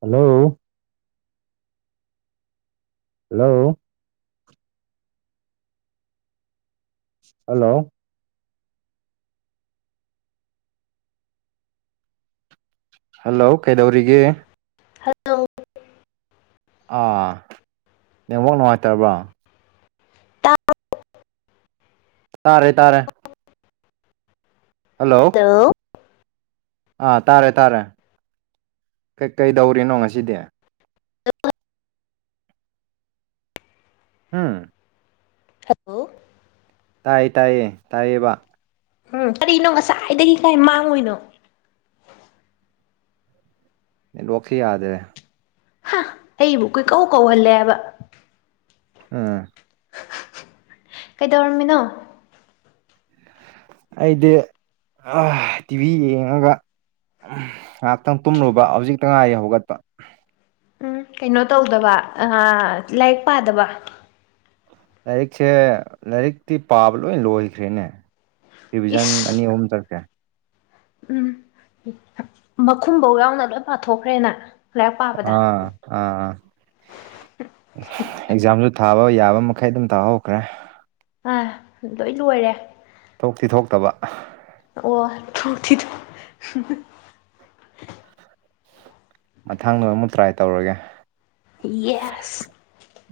hello hello hello hello ꯀꯩꯗꯧꯔꯤꯒꯦ hello ꯑꯥ network ꯅꯨꯡꯉꯥꯏꯇꯔꯕ [inaudible] ꯇꯥꯔꯦ ꯇꯥꯔꯦ ꯍꯜꯂꯣ ꯑꯥ ꯇꯥꯔꯦ ꯇꯥꯔꯦ ꯀꯩ ꯀꯩꯗꯧꯔꯤꯅꯣ ꯉꯁꯤꯗꯤ ꯎꯝ [inaudible] ꯇꯥꯏ ꯇꯥꯏꯌꯦ ꯇꯥꯏꯌꯦꯕ ꯍꯨꯝ ꯀꯔꯤꯅꯣ ꯉꯁꯥꯏꯗꯒꯤ ꯀꯥꯏ ꯃꯥꯡꯉꯨꯏꯅꯣ ꯅꯦꯠꯋꯥꯛꯁꯦ ꯌꯥꯗꯔꯦ ꯍꯥ ꯑꯩꯕꯨ ꯀꯣꯏꯀꯧ ꯀꯧꯍꯜꯂꯦꯕ ꯎꯝ ꯀꯩꯗꯧꯔꯝꯃꯤꯅꯣ ꯑꯩꯗꯤ ꯑꯥ ꯇꯤꯚꯤ ꯌꯦꯡꯉꯒ ꯉꯥꯛꯇꯪ ꯇꯨꯝꯂꯨꯕ ꯍꯧꯖꯤꯛꯇ ꯉꯥꯏꯔꯤ ꯍꯧꯒꯠꯄ ꯎꯝ ꯀꯩꯅꯣ ꯇꯧꯗꯕ ꯑꯥ ꯂꯥꯏꯔꯤꯛ ꯄꯥꯗꯕ ꯂꯥꯏꯔꯤꯛꯁꯦ ꯂꯥꯏꯔꯤꯛꯇꯤ ꯄꯥꯕ ꯂꯣꯏ ꯂꯣꯏꯈ꯭ꯔꯦꯅꯦ ꯔꯤꯚꯤꯖꯟ ꯏꯁ ꯑꯅꯤ ꯑꯍꯨꯝ ꯆꯠꯈ꯭ꯔꯦ ꯎꯝ ꯃꯈꯨꯝꯕꯧ ꯌꯥꯎꯅ ꯂꯣꯏ ꯄꯥꯊꯣꯛꯈ꯭ꯔꯦ ꯅꯪ ꯑꯥ ꯑꯥ ꯑꯦꯛꯖꯥꯝꯖꯨ ꯊꯥꯕ ꯌꯥꯕ ꯃꯈꯩ ꯑꯗꯨꯝ ꯇꯥꯍꯧꯈ꯭ꯔꯦ ꯑꯥ ꯂꯣꯏ ꯂꯣꯏꯔꯦ ꯊꯣꯛꯇꯤ ꯊꯣꯛꯇꯕ ꯑꯣ ꯊ꯭ꯔꯣꯛꯊꯤꯊꯣ ꯃꯊꯪ ꯑꯃꯨꯛ ꯇ꯭ꯔꯥꯏ ꯇꯧꯔꯒꯦ ꯌꯦꯁ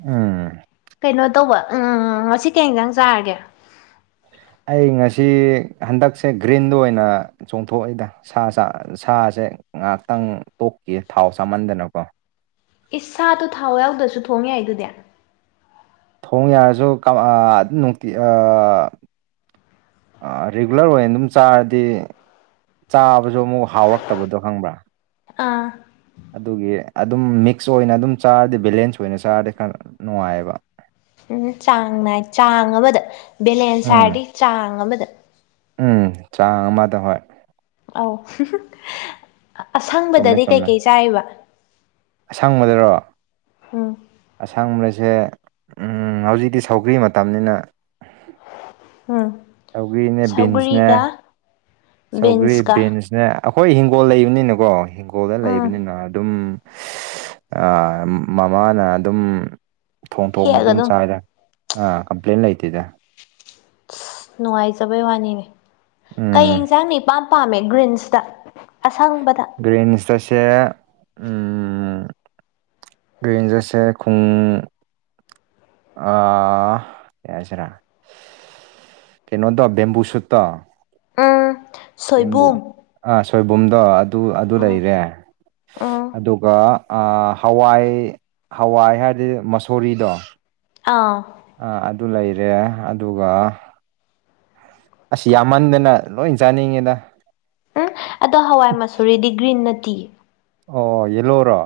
ꯎꯝ ꯀꯩꯅꯣ ꯇꯧꯕ ꯎꯝ ꯉꯁꯤ ꯀꯩ ꯍꯦꯟꯖꯥꯡ ꯆꯥꯔꯒꯦ ꯑꯩ ꯉꯁꯤ ꯍꯟꯗꯛꯁꯦ ꯒ꯭ꯔꯤꯟꯗꯨ ꯑꯣꯏꯅ ꯆꯣꯡꯊꯣꯛꯑꯣꯏꯗ ꯁꯥꯁꯥ ꯁꯥꯖꯦ ꯉꯍꯥꯛꯇꯪ ꯇꯣꯛꯈꯤꯒꯦ ꯊꯥꯎ ꯆꯥꯃꯟꯗꯅꯀꯣ ꯏꯁ ꯁꯥꯗꯣ ꯊꯥꯎ ꯌꯥꯎꯗ꯭ꯔꯁꯨ ꯊꯣꯡ ꯌꯥꯏ ꯗꯨꯗꯤ ꯊꯣꯡ ꯌꯥꯔꯖꯨ ꯀꯥ ꯑ ꯑꯗꯨꯝ ꯅꯨꯡꯇꯤ ꯑ ꯑꯥ ꯔꯤꯒꯨꯂꯔ ꯑꯣꯏꯅ ꯑꯗꯨꯝ ꯆꯥꯔꯗꯤ ꯆꯥꯕꯁꯨ ꯑꯃꯨꯛ ꯍꯥꯎꯔꯛꯇꯕꯗꯣ ꯈꯪꯕ꯭ꯔꯥ ꯑꯥ ꯑꯗꯨꯒꯤ ꯑꯗꯨꯝ ꯃꯤꯛꯁ ꯑꯣꯏꯅ ꯑꯗꯨꯝ ꯆꯥꯔꯗꯤ ꯕꯦꯂꯦꯟꯁ ꯑꯣꯏꯅ ꯆꯥꯔꯗꯤ ꯈꯔ ꯅꯨꯡꯉꯥꯏꯌꯦꯕ ꯎꯝ ꯆꯥꯡ ꯅꯥꯏ ꯆꯥꯡ ꯑꯃꯗ ꯕꯦꯂꯦꯟꯁ ꯎꯝ ꯍꯥꯏꯔꯗꯤ ꯆꯥꯡ ꯑꯃꯗ ꯎꯝ ꯆꯥꯡ ꯑꯃꯗ ꯍꯣꯏ ꯑꯧ ꯆꯨꯝꯃꯦ ꯑꯁꯪꯕꯗꯗꯤ ꯀꯩ ꯆꯨꯝꯃꯦ ꯀꯩ ꯆꯥꯏꯕ ꯑꯁꯪꯕꯗꯔꯣ ꯎꯝ ꯑꯁꯪꯕꯁꯦ ꯎꯝ ꯍꯧꯖꯤꯛꯇꯤ ꯁꯧꯒ꯭ꯔꯤ ꯃꯇꯝꯅꯤꯅ ꯎꯝ ꯁꯧꯒ꯭ꯔꯤꯅꯦ ꯕꯤꯟꯁꯅꯦ ꯁꯧꯒ꯭ꯔꯤꯒ ꯁꯧꯒ꯭ꯔꯤ ꯕꯤꯟꯁꯀ ꯕꯤꯟꯁꯅꯦ ꯑꯩꯈꯣꯏ ꯍꯤꯡꯒꯣꯜ ꯂꯩꯕꯅꯤꯅꯀꯣ ꯍꯤꯡꯒꯣꯜꯗ ꯎꯝ ꯂꯩꯕꯅꯤꯅ ꯑꯗꯨꯝ ꯑꯥ ꯃꯃꯥꯅ ꯑꯗꯨꯝ ꯊꯣꯡ ꯊꯣꯡꯕ ꯑꯗꯨꯝ ꯆꯥꯏꯗ ꯑꯥ ꯀꯝꯄ꯭ꯂꯦꯟ ꯂꯩꯇꯦꯗ ꯅꯨꯡꯉꯥꯏꯖꯕꯩ ꯋꯥꯅꯤꯅꯦ ꯀꯩ ꯎꯝ ꯏꯟꯁꯥꯡꯅ ꯏꯄꯥꯝ ꯄꯥꯝꯃꯦ ꯒ꯭ꯔꯤꯟꯁꯇ ꯑꯁꯪꯕꯗ ꯒ꯭ꯔꯤꯟꯁꯇꯁꯦ ꯎꯝ ꯒ꯭ꯔꯤꯟꯁꯇꯁꯦ ꯈꯨꯡ ꯑꯥ ꯀꯩ ꯍꯥꯏꯁꯤꯔꯥ ꯀꯩꯅꯣꯗꯣ ꯕꯦꯝꯕꯨ ꯁꯨꯠꯇꯣ ꯎꯝ ꯕꯦꯝꯕꯨ ꯁꯣꯏꯕꯨꯝ ꯑꯥ ꯁꯣꯏꯕꯨꯝꯗꯣ ꯑꯗꯨ ꯑꯗꯨ ꯎꯝ ꯂꯩꯔꯦ ꯎꯝ ꯑꯗꯨꯒ ꯑꯥ ꯍꯋꯥꯏ ꯍꯋꯥꯏ ꯍꯥꯏꯗꯤ ꯃꯁꯣꯔꯤꯗꯣ ꯑꯥ ꯑꯥ ꯑꯗꯨ ꯂꯩꯔꯦ ꯑꯗꯨꯒ ꯑꯁ ꯌꯥꯝꯃꯟꯗꯅ ꯂꯣꯢ ꯆꯥꯅꯤꯡꯉꯤꯗ ꯎꯝ ꯑꯗꯣ ꯍꯋꯥꯢ ꯃꯁꯨꯔꯤꯗꯤ ꯒ꯭ꯔꯤꯟꯅ ꯅꯠꯇꯤꯌꯦ ꯑꯣ ꯌꯦꯜꯂꯣꯔꯣ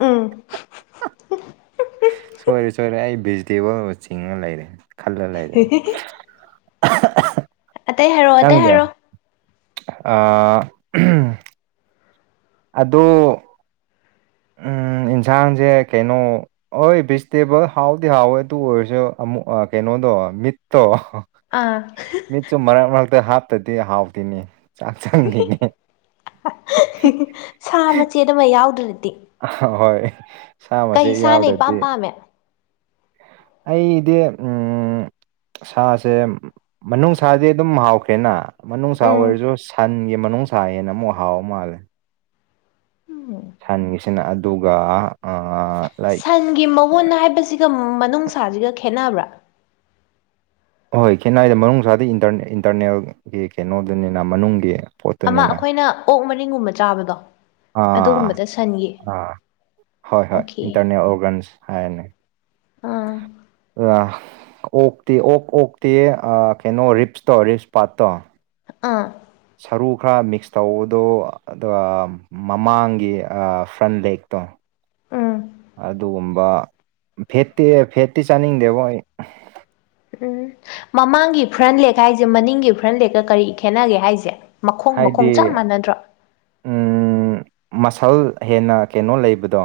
ꯎꯝ ꯁꯣꯢꯔꯦ ꯁꯣꯢꯔꯦ ꯑꯩ ꯚꯦꯖꯤꯇꯦꯕꯜ ꯑꯃ ꯆꯤꯡꯉ ꯂꯩꯔꯦ ꯈꯜꯂ ꯂꯩꯔꯦ [unintelligible] ꯑꯇꯩ ꯍꯥꯢꯔꯛꯔꯣ ꯑꯇꯩ ꯅꯪꯗꯤ ꯍꯥꯢꯔꯣ ꯑꯥ ꯎꯝ ꯑꯗꯣ ꯎꯝ ꯌꯦꯟꯁꯥꯡꯁꯦ ꯀꯩꯅꯣ ꯍꯣꯢ ꯚꯤꯖꯤꯇꯦꯕꯜ ꯍꯥꯎꯗꯤ ꯍꯥꯎꯋꯦ ꯑꯗꯨ ꯑꯣꯢꯔꯁꯨ ꯑꯃꯨꯛ ꯀꯩꯅꯣꯗꯣ ꯃꯤꯠꯇꯣ ꯑꯥ [unintelligible] ꯁꯨꯝ ꯃꯔꯛ ꯃꯔꯛꯇ ꯍꯥꯞꯇꯗꯤ ꯍꯥꯎꯇꯅꯤ ꯆꯥꯛ ꯆꯪꯗꯦꯅꯦ ꯁꯥ ꯃꯆꯦꯠ ꯑꯃ ꯌꯥꯎꯗ꯭ꯔꯗꯤ ꯑꯍ ꯍꯣꯢ ꯁꯥ ꯀꯩ ꯃꯆꯦꯠ ꯁꯥꯅ ꯌꯥꯎꯗꯗꯤ ꯏꯄꯥꯝ ꯄꯥꯝꯃꯦ ꯑꯩꯗꯤ ꯎꯝ ꯁꯥꯁꯦ ꯃꯅꯨꯡ ꯁꯥꯗꯤ ꯑꯗꯨꯝ ꯍꯥꯎꯈ꯭ꯔꯦꯅ ꯃꯅꯨꯡꯁꯥ ꯎꯝ ꯑꯣꯢꯔꯁꯨ ꯁꯟꯒꯤ ꯃꯅꯨꯡꯁꯥ ꯍꯦꯟꯅ ꯑꯃꯨꯛ ꯍꯥꯎ ꯃꯥꯜꯂꯦ ꯎꯝ ꯁꯟꯒꯤꯁꯤꯅ ꯑꯗꯨꯒ ꯑꯥ ꯑꯥ ꯁꯟꯒꯤ ꯃꯎꯟ ꯍꯥꯢꯕꯁꯤꯒ ꯃꯅꯨꯡꯁꯥꯁꯤꯒ ꯈꯦꯠꯅꯕ꯭ꯔꯥ ꯑꯍꯣꯏ ꯈꯦꯟꯅꯥꯏꯗ ꯃꯅꯨꯡꯗꯤ ꯏꯟꯇꯔ ꯏꯟꯇꯔꯅꯦꯜꯒꯤ ꯀꯩꯅꯣꯗꯨꯅꯤꯅ ꯃꯅꯨꯡꯒꯤ ꯑꯃ ꯄꯣꯠꯇꯨꯅꯤꯅ ꯑꯩꯈꯣꯏꯅ ꯑꯣꯛ ꯃꯔꯤꯡꯒꯨꯝꯕ ꯆꯥꯕꯗꯣ ꯑꯥ ꯑꯗꯨꯒꯨꯝꯕꯗ ꯁꯟꯒꯤ ꯑꯥ ꯍꯣꯢ ꯍꯣꯢ ꯑꯣꯀꯦ ꯏꯟꯇꯔꯅꯦꯜ ꯑꯣꯔꯒꯟꯁ ꯍꯥꯢꯔꯅꯦ ꯑꯥ [unintelligible] ꯑꯣꯛꯇꯤ ꯑꯣꯛ ꯑꯣꯛꯇꯤ ꯑꯥ ꯀꯩꯅꯣ ꯔꯤꯞꯁꯇꯣ ꯔꯤꯞꯁ ꯄꯥꯔꯠꯇꯣ ꯑꯥ ꯁꯔꯨ ꯈꯔ ꯃꯤꯛꯁ ꯇꯧꯕꯗꯣ ꯑꯗꯨꯒ ꯃꯃꯥꯡꯒꯤ ꯑꯥ ꯐ꯭ꯔꯟ ꯂꯦꯛꯇꯣ ꯎꯝ ꯑꯗꯨꯒꯨꯝꯕ ꯐꯦꯠꯇꯤ ꯐꯦꯠꯇꯤ ꯆꯥꯅꯤꯡꯗꯦꯕꯣ ꯑꯩ ꯎꯝ ꯃꯃꯥꯡꯒꯤ ꯐ꯭ꯔꯟꯂꯦꯛ ꯍꯥꯢꯁꯦ ꯃꯅꯤꯡꯒꯤ ꯐ꯭ꯔꯟꯂꯦꯛꯀ ꯀꯔꯤ ꯈꯦꯠꯅꯒꯦ ꯍꯥꯢꯖꯦ ꯍꯥꯢꯗꯤ ꯎꯝ ꯃꯁꯜ ꯍꯦꯟꯅ ꯀꯩꯅꯣ ꯂꯩꯕꯗꯣ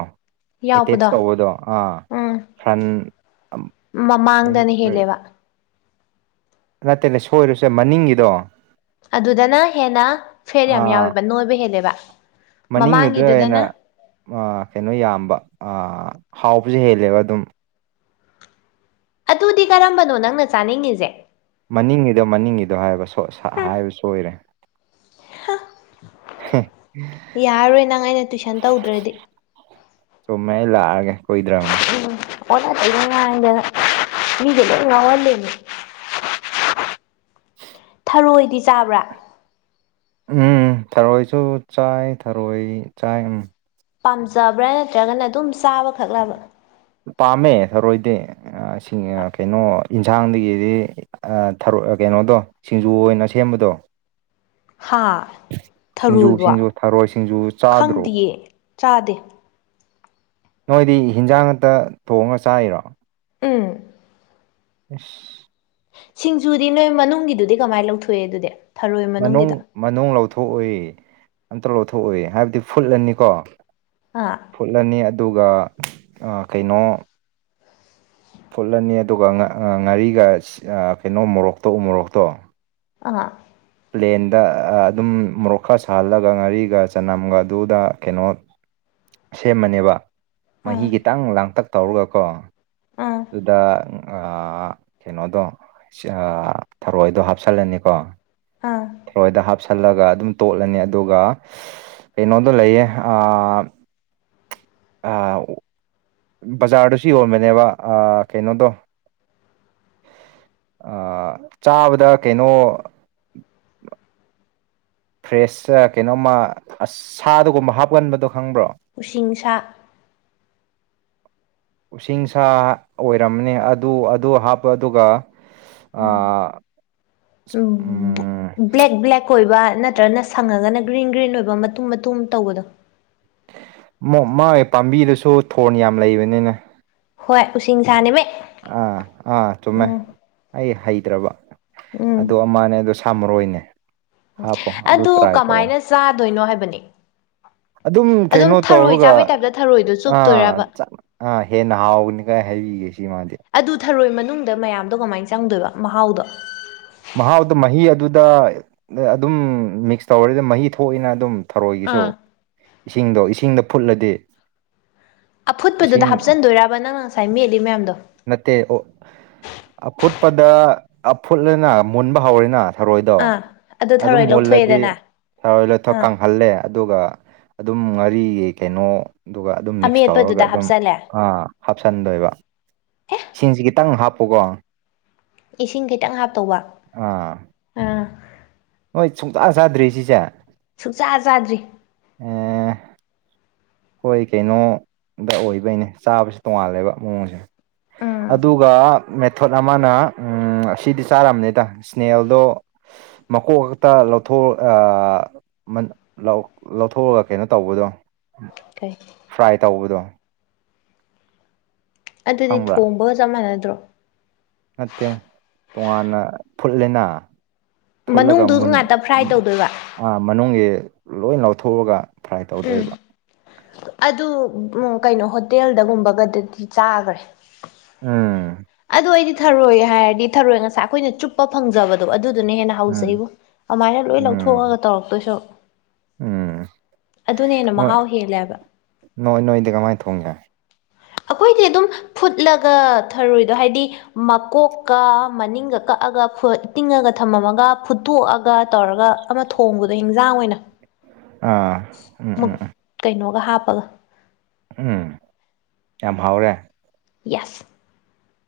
ꯑꯦꯇꯦꯆ ꯌꯥꯎꯕꯗꯣ ꯇꯧꯕꯗꯣ ꯑꯥ ꯎꯝ ꯐ꯭ꯔꯟ ꯃꯃꯥꯡꯗꯅ ꯍꯦꯜꯂꯦꯕ ꯅꯠꯇꯦꯅꯦ ꯁꯣꯢꯔꯨꯁꯦ ꯃꯅꯤꯡꯒꯤꯗꯣ ꯑꯗꯨꯗꯅ ꯍꯦꯟꯅ ꯐꯦꯠ ꯌꯥꯝ ꯌꯥꯎꯋꯦꯕ ꯅꯣꯏꯕ ꯍꯦꯜꯂꯦꯕ ꯃꯅꯤꯡ ꯒꯤꯗꯨꯗ ꯍꯦꯟꯅ ꯃꯃꯥꯡꯒꯤꯗꯨꯗꯅ ꯑꯥ ꯀꯩꯅꯣ ꯌꯥꯝꯕ ꯍꯥꯎꯕꯁꯨ ꯍꯦꯜꯂꯦꯕ ꯑꯗꯨꯝ ꯑꯗꯨꯗꯤ ꯀꯔꯝꯕꯅꯣ ꯅꯪꯅ ꯆꯥꯅꯤꯡꯉꯤꯖꯦ ꯃꯅꯤꯡꯉꯤꯗꯣ ꯃꯅꯤꯡꯉꯤꯗꯣ ꯍꯥꯏꯕ ꯁꯣ ꯁꯥ ꯍꯥꯢꯕ ꯁꯣꯢꯔꯦ ꯍꯥ ꯌꯥꯔꯔꯣꯢ ꯅꯪ ꯑꯩꯅ ꯇꯨꯢꯁꯟ ꯇꯧꯗ꯭ꯔꯗꯤ ꯆꯨꯝꯃꯦ ꯑꯩ ꯂꯥꯛꯑꯒꯦ ꯀꯨꯢꯗꯔꯅꯤ ꯎꯝ ꯑꯣꯅ ꯇꯦꯢꯅꯥ ꯉꯥꯢꯗꯅ ꯃꯤꯒ ꯂꯣꯢ ꯉꯥꯎꯍꯜꯂꯦꯃꯤ ꯊꯔꯣꯢꯗꯤ ꯆꯥꯕ꯭ꯔꯥ ꯎꯝ ꯊꯔꯣꯏꯁꯨ ꯆꯥꯏ ꯊꯔꯣꯏ ꯆꯥꯏ ꯎꯝ ꯄꯥꯝꯖꯕ꯭ꯔꯥ ꯅꯠꯇ꯭ꯔꯒꯅ ꯑꯗꯨꯝ ꯆꯥꯕꯈꯛꯂꯕ ꯄꯥꯝꯃꯦ ꯊꯔꯣꯏꯗꯤ ꯑꯥ ꯁꯤꯡ ꯑꯥ ꯀꯩꯅꯣ ꯏꯟꯁꯥꯡꯗꯒꯤꯗꯤ ꯑꯥ ꯊꯔꯣꯏ ꯀꯩꯅꯣꯗꯣ ꯁꯤꯡꯖꯨ ꯑꯣꯏꯅ ꯁꯦꯝꯕꯗꯣ ꯍꯥ ꯁꯤꯡꯖꯨ ꯊꯔꯣꯏꯕꯣ ꯁꯤꯡꯖꯨ ꯊꯔꯣꯏ ꯁꯤꯡꯖꯨ ꯆꯥꯗ꯭ꯔꯣ ꯈꯪꯗꯤꯌꯦ ꯆꯥꯗꯦ ꯅꯣꯏꯗꯤ ꯍꯤꯟꯖꯥꯡ ꯉꯥꯛꯇ ꯊꯣꯡꯉꯥ ꯆꯥꯏꯔꯣ ꯎꯝ ꯑꯁ ꯁꯤꯡꯖꯨꯗꯤ ꯅꯣꯏ ꯃꯅꯨꯡꯒꯤꯗꯨꯗꯤ ꯀꯃꯥꯏꯅ ꯂꯧꯊꯣꯛꯏ ꯑꯗꯨꯗꯤ ꯊꯔꯣꯏ ꯃꯅꯨꯡ ꯃꯅꯨꯡꯒꯤꯗꯣ ꯃꯅꯨꯡ ꯂꯧꯊꯣꯛꯑꯣꯏꯌꯦ ꯑꯝꯇ ꯂꯧꯊꯣꯛꯑꯣꯏꯌꯦ ꯍꯥꯏꯕꯗꯤ ꯐꯨꯠꯂꯅꯤꯀꯣ ꯑꯥ ꯐꯨꯠꯂꯅꯤ ꯑꯗꯨꯒ ꯑꯥ ꯀꯩꯅꯣ ꯐꯨꯠꯂꯅꯤ ꯑꯗꯨꯒ ꯉꯥ ꯉꯥꯔꯤꯒ ꯑꯁ ꯑꯥ ꯀꯩꯅꯣ ꯃꯣꯔꯣꯛꯇꯣ ꯎ ꯃꯣꯔꯣꯛꯇꯣ ꯑꯥ ꯄ꯭ꯂꯦꯟꯗ ꯑꯗꯨꯝ ꯃꯣꯔꯣꯛ ꯈꯔ ꯁꯥꯍꯜꯂꯒ ꯉꯥꯔꯤꯒ ꯆꯅꯝꯒ ꯑꯗꯨꯗ ꯀꯩꯅꯣ ꯁꯦꯝꯃꯅꯦꯕ ꯃꯍꯤ ꯑꯥ ꯈꯤꯇꯪ ꯂꯥꯡꯇꯛ ꯇꯧꯔꯒꯀꯣ ꯑꯥ ꯑꯗꯨꯗ ꯑꯥ ꯀꯩꯅꯣꯗꯣ ꯑꯥ ꯊꯔꯣꯏꯗꯣ ꯍꯥꯞꯆꯜꯂꯅꯦꯀꯣ ꯑꯥ ꯊꯔꯣꯏꯗꯣ ꯍꯥꯞꯁꯜꯂꯒ ꯑꯗꯨꯝ ꯇꯣꯠꯂꯅꯤ ꯑꯗꯨꯒ [unintelligible] ꯀꯩꯅꯣꯗꯣ ꯂꯩꯌꯦ ꯑꯥ ꯑꯥ ꯕꯖꯥꯔꯗꯁꯨ ꯌꯣꯟꯕꯅꯦꯕ ꯑꯥ ꯀꯩꯅꯣꯗꯣ ꯑꯥ ꯆꯥꯕꯗ ꯀꯩꯅꯣ ꯐ꯭ꯔꯦꯁꯂ ꯀꯩꯅꯣꯝꯃ ꯑꯁ ꯁꯥꯗꯒꯨꯝꯕ ꯍꯥꯞꯀꯟꯕꯗꯣ ꯈꯪꯕ꯭ꯔꯣ ꯎꯁꯤꯡ ꯁꯥ ꯎꯁꯤꯡꯁꯥ ꯑꯣꯏꯔꯝꯅꯤ ꯑꯗꯨ ꯑꯗꯨ ꯍꯥꯞꯄ ꯑꯗꯨꯒ ꯑꯥ [unintelligible] ꯕꯨꯛ ꯕ꯭ꯂꯦꯛ ꯕ꯭ꯂꯦꯛ ꯑꯣꯏꯕ ꯅꯠꯇ꯭ꯔꯒꯅ ꯁꯪꯉꯒꯅ ꯒ꯭ꯔꯤꯟ ꯒ꯭ꯔꯤꯟ ꯑꯣꯏꯕ ꯃꯇꯨꯝ ꯃꯇꯨꯝ ꯇꯧꯕꯗꯣ ꯃꯥ ꯃꯥꯒꯤ ꯄꯥꯝꯕꯤꯗꯨꯁꯨ ꯊꯣꯔꯟ ꯌꯥꯝ ꯂꯩꯕꯅꯤꯅꯦ ꯍꯣꯏ ꯎꯁꯤꯡ ꯁꯥꯅꯦꯃꯦ ꯑꯥ ꯑꯥ ꯆꯨꯝꯃꯦ ꯎꯝ ꯑꯩ ꯍꯩꯇ꯭ꯔꯕ ꯎꯝ ꯑꯗꯨ ꯑꯃꯅꯦ ꯑꯗꯨ ꯁꯥꯃꯔꯣꯏꯅꯦ ꯑꯗꯨ ꯀꯃꯥꯏꯅ ꯆꯥꯗꯣꯏꯅꯣ ꯍꯥꯏꯕꯅꯦ ꯑꯗꯨꯝ ꯀꯩꯅꯣ ꯇꯧꯔꯒ ꯊꯔꯣꯏꯗꯣ ꯑꯥ ꯆꯨꯞꯇꯣꯏꯔꯕ ꯆꯥ ꯑꯥ ꯍꯦꯟꯅ ꯍꯥꯎꯕꯅꯤꯀꯣ ꯍꯥꯏꯕꯤꯒꯦ ꯁꯤ ꯃꯥꯗꯤ ꯑꯗꯨ ꯊꯔꯣꯏ ꯃꯅꯨꯡꯗ ꯃꯌꯥꯝꯗꯣ ꯀꯃꯥꯏꯟ ꯆꯪꯗꯣꯏꯕ ꯃꯍꯥꯎꯗꯣ ꯃꯍꯥꯎꯗꯣ ꯃꯍꯤ ꯑꯗꯨꯗ ꯑꯗꯨꯝ ꯃꯤꯛꯁ ꯇꯧꯔꯗꯤ ꯃꯍꯤ ꯊꯣꯛꯏꯅ ꯑꯗꯨꯝ ꯊꯔꯣꯏꯒꯤꯁꯨ ꯑꯥ ꯏꯁꯤꯡꯗꯣ ꯏꯁꯤꯡꯗ ꯐꯨꯠꯂꯗꯤ ꯏꯁꯤꯡ ꯑꯐꯨꯠꯄꯗꯨꯗ ꯍꯥꯞꯆꯟꯗꯣꯏꯔꯕ ꯅꯪꯅ ꯉꯁꯥꯏ ꯃꯦꯠꯂꯤ ꯃꯌꯥꯝꯗꯣ ꯅꯠꯇꯦ ꯑꯣ ꯑꯐꯨꯠꯄꯗ ꯑꯐꯨꯠꯂꯦꯅꯥ ꯃꯨꯟꯕ ꯍꯧꯔꯦꯅꯥ ꯊꯔꯣꯏꯗꯣ ꯑꯥ ꯑꯗꯨ ꯑꯗꯨꯝ ꯊꯔꯣꯏ ꯃꯨꯜꯂꯗꯤ ꯂꯧꯊꯣꯛꯑꯦꯗꯅ ꯊꯔꯣꯏ ꯑꯥ ꯂꯣꯏꯊꯣꯛꯀꯪ ꯍꯜꯂꯦ ꯑꯗꯨꯒ ꯑꯗꯨꯝ ꯉꯥꯔꯤꯒꯤ ꯀꯩꯅꯣ ꯑꯗꯨꯒ ꯑꯗꯨꯝ ꯃꯤꯛꯁ ꯇꯧꯔꯒ ꯑꯃꯦꯠꯄꯗꯨꯗ ꯑꯗꯨꯝ ꯍꯥꯞꯆꯜꯂꯦ ꯑꯥ ꯍꯥꯞꯆꯟꯗꯣꯏꯕ ꯏꯁꯤꯡꯖꯤ ꯈꯤꯇꯪ ꯍꯥꯞꯄꯨꯀꯣ ꯏꯁꯤꯡ ꯈꯤꯇꯪ ꯍꯥꯞꯇꯧꯕ ꯑꯥ ꯑꯥ ꯍꯣꯏ ꯆꯨꯡꯆꯥ ꯆꯥꯗ꯭ꯔꯤ ꯁꯤꯁꯦ ꯁꯨꯛꯆꯥ ꯆꯥꯗ꯭ꯔꯤ ꯑꯣ ꯍꯣꯏ ꯀꯩꯅꯣꯗ ꯑꯣꯏꯕꯩꯅꯦ ꯆꯥꯕꯖꯨ ꯇꯣꯡꯉꯥꯜꯂꯦꯕ ꯃꯑꯣꯡꯖꯦ ꯎꯝ ꯑꯗꯨꯒ ꯃꯦꯊꯣꯠ ꯑꯃꯅ ꯎꯝ ꯎꯝ ꯑꯁꯤꯗꯤ ꯆꯥꯔꯝꯅꯤꯗ ꯁ꯭ꯅꯦꯜꯗꯣ ꯃꯀꯣꯛ ꯈꯛꯇ ꯂꯧꯊꯣꯛ ꯑꯥ ꯃꯥ ꯂꯧ ꯂꯧꯊꯣꯛꯑꯒ ꯀꯩꯅꯣ ꯇꯧꯕꯗꯣ ꯀꯩ ꯐ꯭ꯔꯥꯏ ꯇꯧꯕꯗꯣ ꯑꯗꯨꯗꯤ ꯈꯪꯕ꯭ꯔꯥ ꯊꯣꯡꯕꯒ ꯆꯞ ꯃꯥꯟꯅꯗ꯭ꯔꯣ ꯅꯠꯇꯦ ꯇꯣꯉꯥꯟꯅ ꯐꯨꯠꯂꯦꯅꯥ ꯐꯨꯠꯂꯒ ꯃꯅꯨꯡꯗꯨ ꯃꯨꯟ ꯉꯥꯛꯇ ꯐ꯭ꯔꯥꯏ ꯇꯧꯗꯣꯏꯕ ꯑꯥ ꯃꯅꯨꯡꯒꯤ ꯂꯣꯏ ꯂꯧꯊꯣꯛꯑꯒ ꯐ꯭ꯔꯥꯏ ꯎꯝ ꯇꯧꯗꯣꯏꯕ ꯑꯗꯨ ꯎꯝ ꯀꯩꯅꯣ ꯍꯣꯇꯦꯜꯗꯒꯨꯝꯕꯒꯗꯗꯤ ꯆꯥꯒ꯭ꯔꯦ ꯎꯝ ꯑꯩꯈꯣꯢꯗꯤ ꯊꯔꯣꯏ ꯍꯥꯏꯔꯗꯤ ꯊꯔꯣꯏ ꯉꯁꯥꯏ ꯑꯈꯣꯏꯅ ꯆꯨꯞꯄ ꯐꯪꯖꯕꯗꯣ ꯑꯗꯨꯗꯨꯅ ꯍꯦꯟꯅ ꯎꯝ ꯍꯥꯎꯖꯩꯕꯣ ꯑꯃꯥꯏꯅ ꯂꯣꯏ ꯎꯝ ꯂꯧꯊꯣꯛꯑꯒ ꯇꯧꯔꯛꯇꯣꯏ ꯁꯔꯨꯛ ꯎꯝ ꯑꯗꯨꯅ ꯍꯦꯟꯅ ꯅꯣꯏ ꯃꯍꯥꯎ ꯍꯦꯜꯂꯦ ꯍꯥꯏꯕ ꯅꯣꯏ ꯅꯣꯏꯗꯤ ꯀꯃꯥꯏ ꯊꯣꯡꯒꯦ ꯑꯈꯣꯏꯗꯤ ꯑꯗꯨꯝ ꯐꯨꯠꯂꯒ ꯊꯔꯣꯏꯗꯣ ꯍꯥꯏꯗꯤ ꯃꯀꯣꯛꯀ ꯃꯅꯤꯡꯒ ꯀꯛꯑꯒ ꯐꯨꯠ ꯇꯤꯡꯉꯒ ꯊꯝꯃꯝꯃꯒ ꯐꯨꯠꯇꯣꯛꯑꯒ ꯇꯧꯔꯒ ꯑꯃ ꯊꯣꯡꯕꯗꯣ ꯍꯦꯟꯖꯥꯡ ꯑꯣꯏꯅ ꯑꯥ ꯎꯝ ꯎꯝ ꯃꯨꯛ ꯎꯝ ꯀꯩꯅꯣꯒ ꯍꯥꯞꯄꯒ ꯎꯝ ꯌꯥꯝ ꯍꯥꯎꯔꯦ ꯌꯦꯁ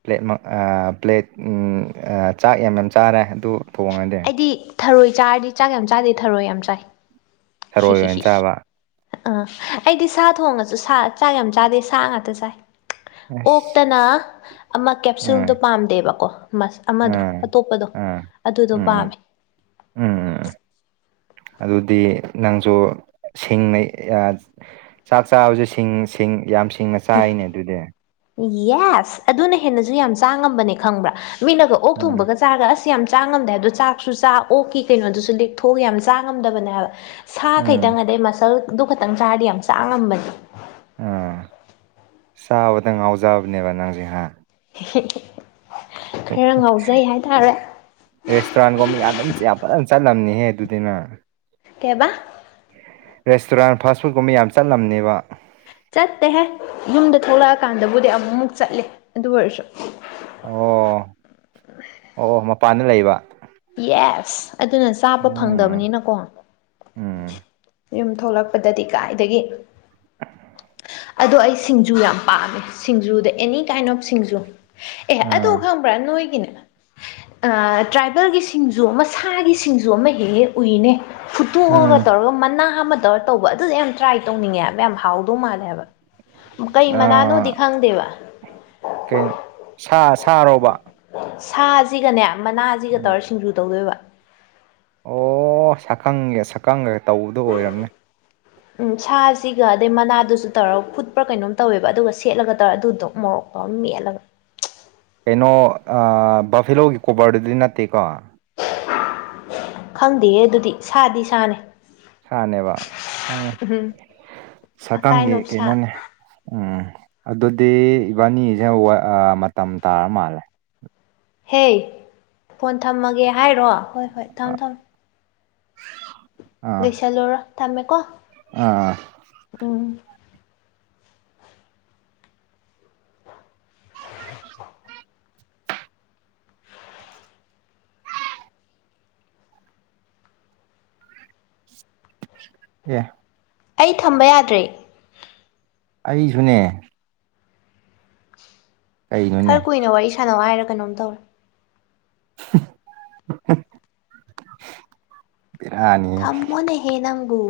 ꯄ꯭ꯂꯦꯠꯃꯛ ꯑꯥ ꯄ꯭ꯂꯦꯠ ꯎꯝ ꯑꯥ ꯆꯥꯛ ꯌꯥꯝ ꯌꯥꯝ ꯆꯥꯔꯦ ꯑꯗꯨ ꯊꯣꯡꯉꯗꯤ ꯑꯩꯗꯤ ꯊꯔꯣꯏ ꯆꯥꯔꯗꯤ ꯆꯥꯛ ꯌꯥꯝ ꯆꯥꯗꯦ ꯊꯔꯣꯏ ꯌꯥꯝ ꯆꯥꯏ ꯍꯤ ꯊꯔꯣꯏ ꯍꯤ ꯑꯣꯏꯅ ꯍꯤ ꯆꯥꯕ ꯑꯥ ꯑꯩꯗꯤ ꯁꯥ ꯊꯣꯡꯉꯁꯨ ꯁꯥ ꯆꯥꯛ ꯌꯥꯝ ꯆꯥꯗꯦ ꯁꯥ ꯉꯥꯛꯇ ꯆꯥꯏ ꯑꯁ ꯑꯣꯛꯇꯅ ꯑꯃ ꯀꯦꯞꯁꯨꯜꯗꯣ ꯎꯝ ꯄꯥꯝꯗꯦꯕꯀꯣ ꯃꯁ ꯑꯃꯗꯣ ꯎꯝ ꯑꯇꯣꯞꯄꯗꯣ ꯎꯝ ꯑꯗꯨꯗꯣ ꯎꯝ ꯄꯥꯝꯃꯦ ꯎꯝ ꯑꯗꯨꯗꯤ ꯅꯪꯖꯨ ꯁꯤꯡꯅ ꯌꯥ ꯆꯥꯛ ꯆꯥꯕꯖꯦ ꯁꯤꯡ ꯁꯤꯡ ꯌꯥꯝ ꯁꯤꯡꯅ ꯆꯥꯏꯅꯦ ꯑꯗꯨꯗꯤ ꯌꯦꯁ ꯑꯗꯨꯅ ꯍꯦꯟꯅꯖꯨ ꯌꯥꯝ ꯆꯥ ꯉꯝꯕꯅꯦ ꯈꯪꯕ꯭ꯔꯥ ꯃꯤꯅꯒ ꯑꯣꯛ ꯎꯝ ꯊꯣꯡꯕꯒꯁꯦ ꯆꯥꯒ ꯑꯁ ꯌꯥꯝ ꯆꯥ ꯉꯝꯗꯦ ꯑꯗꯣ ꯆꯥꯛꯁꯨ ꯆꯥ ꯑꯣꯛꯀꯤ ꯀꯩꯅꯣꯗꯨꯁꯨ ꯂꯦꯛꯊꯣꯛꯑꯒ ꯌꯥꯝ ꯆꯥ ꯉꯝꯗꯕꯅꯦ ꯍꯥꯏꯕ ꯁꯥ ꯎꯝ ꯈꯇꯪ ꯑꯗꯩ ꯃꯁꯜꯗꯨ ꯈꯛꯇꯪ ꯆꯥꯔꯗꯤ ꯌꯥꯝ ꯆꯥ ꯉꯝꯕꯅꯦ ꯎꯝ ꯆꯥꯕꯗ ꯉꯥꯎꯖꯕꯅꯦꯕ ꯅꯪꯁꯤ ꯍꯥ ꯈꯔ ꯉꯥꯎꯖꯩ ꯍꯥꯏꯇꯥꯔꯦ ꯔꯦꯁꯇꯨꯔꯥꯟꯒꯨꯝꯕ ꯌꯥꯝ ꯑꯗꯨꯝ ꯌꯥꯝ ꯐꯖꯅ ꯆꯠꯂꯝꯅꯤꯍꯦ ꯑꯗꯨꯗꯤ ꯅꯪ ꯀꯩꯕꯥ ꯔꯦꯁꯇꯨꯔꯥꯟ ꯐꯥꯁ ꯐꯨꯠ ꯀꯨꯝꯕ ꯌꯥꯝ ꯆꯠꯂꯝꯅꯦꯕ ꯆꯠꯇꯦꯍꯦ ꯌꯨꯝꯗ ꯊꯣꯛꯂꯛꯑꯀꯥꯟꯗꯕꯨꯗꯤ ꯑꯃꯨꯛꯃꯨꯛ ꯆꯠꯂꯦ ꯑꯗꯨ ꯑꯣꯏꯔꯁꯨ ꯑꯣ ꯑꯣ ꯑꯣ ꯃꯄꯥꯟꯗ ꯂꯩꯕ ꯌꯦꯁ ꯑꯗꯨꯅ ꯆꯥꯕ ꯎꯝ ꯐꯪꯗꯕꯅꯤꯅꯀꯣ ꯎꯝ ꯌꯨꯝ ꯊꯣꯛꯂꯛꯄꯗꯗꯤ ꯀꯥꯏꯗꯒꯤ ꯑꯗꯣ ꯑꯩ ꯁꯤꯡꯖꯨ ꯌꯥꯝ ꯄꯥꯝꯃꯦ ꯁꯤꯡꯖꯨꯗ ꯑꯦꯅꯤ ꯀꯥꯏꯟ ꯑꯣꯐ ꯁꯤꯡꯖꯨ ꯑꯦ ꯑꯗꯨ ꯑꯥ ꯈꯪꯕ꯭ꯔꯥ ꯅꯣꯏꯒꯤꯅꯦ ꯑꯥ ꯇ꯭ꯔꯥꯞ ꯅꯣꯏꯒꯤ ꯁꯤꯡꯖꯨ ꯑꯃ ꯁꯥꯒꯤ ꯁꯤꯡꯖꯨ ꯑꯃ ꯍꯦ ꯍꯦꯛ ꯎꯏꯅꯦ ꯐꯨꯠꯇꯣꯛꯑꯒ ꯎꯝ ꯇꯧꯔꯒ ꯃꯅꯥ ꯑꯃ ꯇꯧꯔ ꯇꯧꯕ ꯑꯗꯨꯗꯣ ꯌꯥꯝ ꯇ꯭ꯔꯥꯏ ꯇꯧꯅꯤꯡꯉꯦ ꯍꯥꯏꯕ ꯌꯥꯝ ꯍꯥꯎꯗꯧ ꯃꯥꯜꯂꯦ ꯍꯥꯏꯕ ꯀꯩ ꯃꯅꯥꯅꯣꯗꯤ ꯑꯥ ꯈꯪꯗꯦꯕ ꯀꯩ ꯁꯥ ꯁꯥꯔꯣꯕ ꯁꯥꯖꯤꯒꯅꯦ ꯃꯅꯥꯖꯤꯒ ꯇꯧꯔ ꯁꯤꯡꯖꯨ ꯇꯧꯗꯣꯏꯕ ꯑꯣ ꯁꯛꯈꯪꯒꯦ ꯁꯛꯈꯪꯒꯦ ꯇꯧꯕꯗꯣ ꯑꯣꯏꯔꯝꯅꯦ ꯎꯝ ꯁꯥꯁꯤꯒ ꯑꯗꯩ ꯃꯅꯥꯗꯨꯁꯨ ꯇꯧꯔꯒ ꯐꯨꯠꯄ꯭ꯔꯥ ꯀꯩꯅꯣꯝ ꯇꯧꯋꯦꯕ ꯑꯗꯨꯒ ꯁꯦꯠꯂꯒ ꯇꯧꯔ ꯑꯗꯨꯗꯣ ꯎ ꯃꯣꯔꯣꯛ ꯃꯦꯠꯂꯒ ꯀꯩꯅꯣ ꯑꯥ ꯕꯥꯐꯦꯂꯣꯒꯤ ꯀꯣꯕꯔꯗꯨꯗꯤ ꯅꯠꯇꯦꯀꯣ ꯈꯪꯗꯦ ꯍꯦ ꯑꯗꯨꯗꯤ ꯁꯥꯗꯤ ꯁꯥꯅꯦ ꯁꯥꯅꯦꯕꯪ ꯑꯣ ꯁꯥꯀꯪꯒꯤ ꯑꯀꯥꯏꯅꯣꯞꯁꯥ ꯀꯩꯅꯣꯅꯦ ꯎꯝ ꯑꯗꯨꯗꯤ ꯏꯕꯥꯅꯤꯖꯦ [unintelligible] ꯑꯥ ꯃꯇꯝ ꯇꯥꯔ ꯃꯥꯜꯂꯦ ꯍꯦ ꯐꯣꯟ ꯊꯝꯃꯒꯦ ꯍꯥꯏꯔꯣ ꯍꯣꯏ ꯍꯣꯏ ꯑꯥ ꯊꯝꯃꯣ ꯊꯝꯃꯣ [unintelligible] ꯂꯣꯏꯁꯜꯂꯨꯔꯣ ꯊꯝꯃꯦꯀꯣ ꯑꯥ ꯑꯥ ꯎꯝ ꯌꯦ ꯑꯩ ꯊꯝꯕ ꯌꯥꯗ꯭ꯔꯦ ꯑꯩꯁꯨꯅꯦ ꯀꯩꯅꯣꯅꯦ ꯈꯔ ꯀꯨꯏꯅ ꯋꯥꯔꯤ ꯁꯥꯟꯅꯧ ꯍꯥꯏꯔ ꯀꯩꯅꯣꯝ ꯇꯧꯔꯦ [inaudible] ꯕꯦꯔꯥꯅꯤ ꯊꯝꯃꯣꯅꯦꯍꯦ ꯅꯪꯕꯨ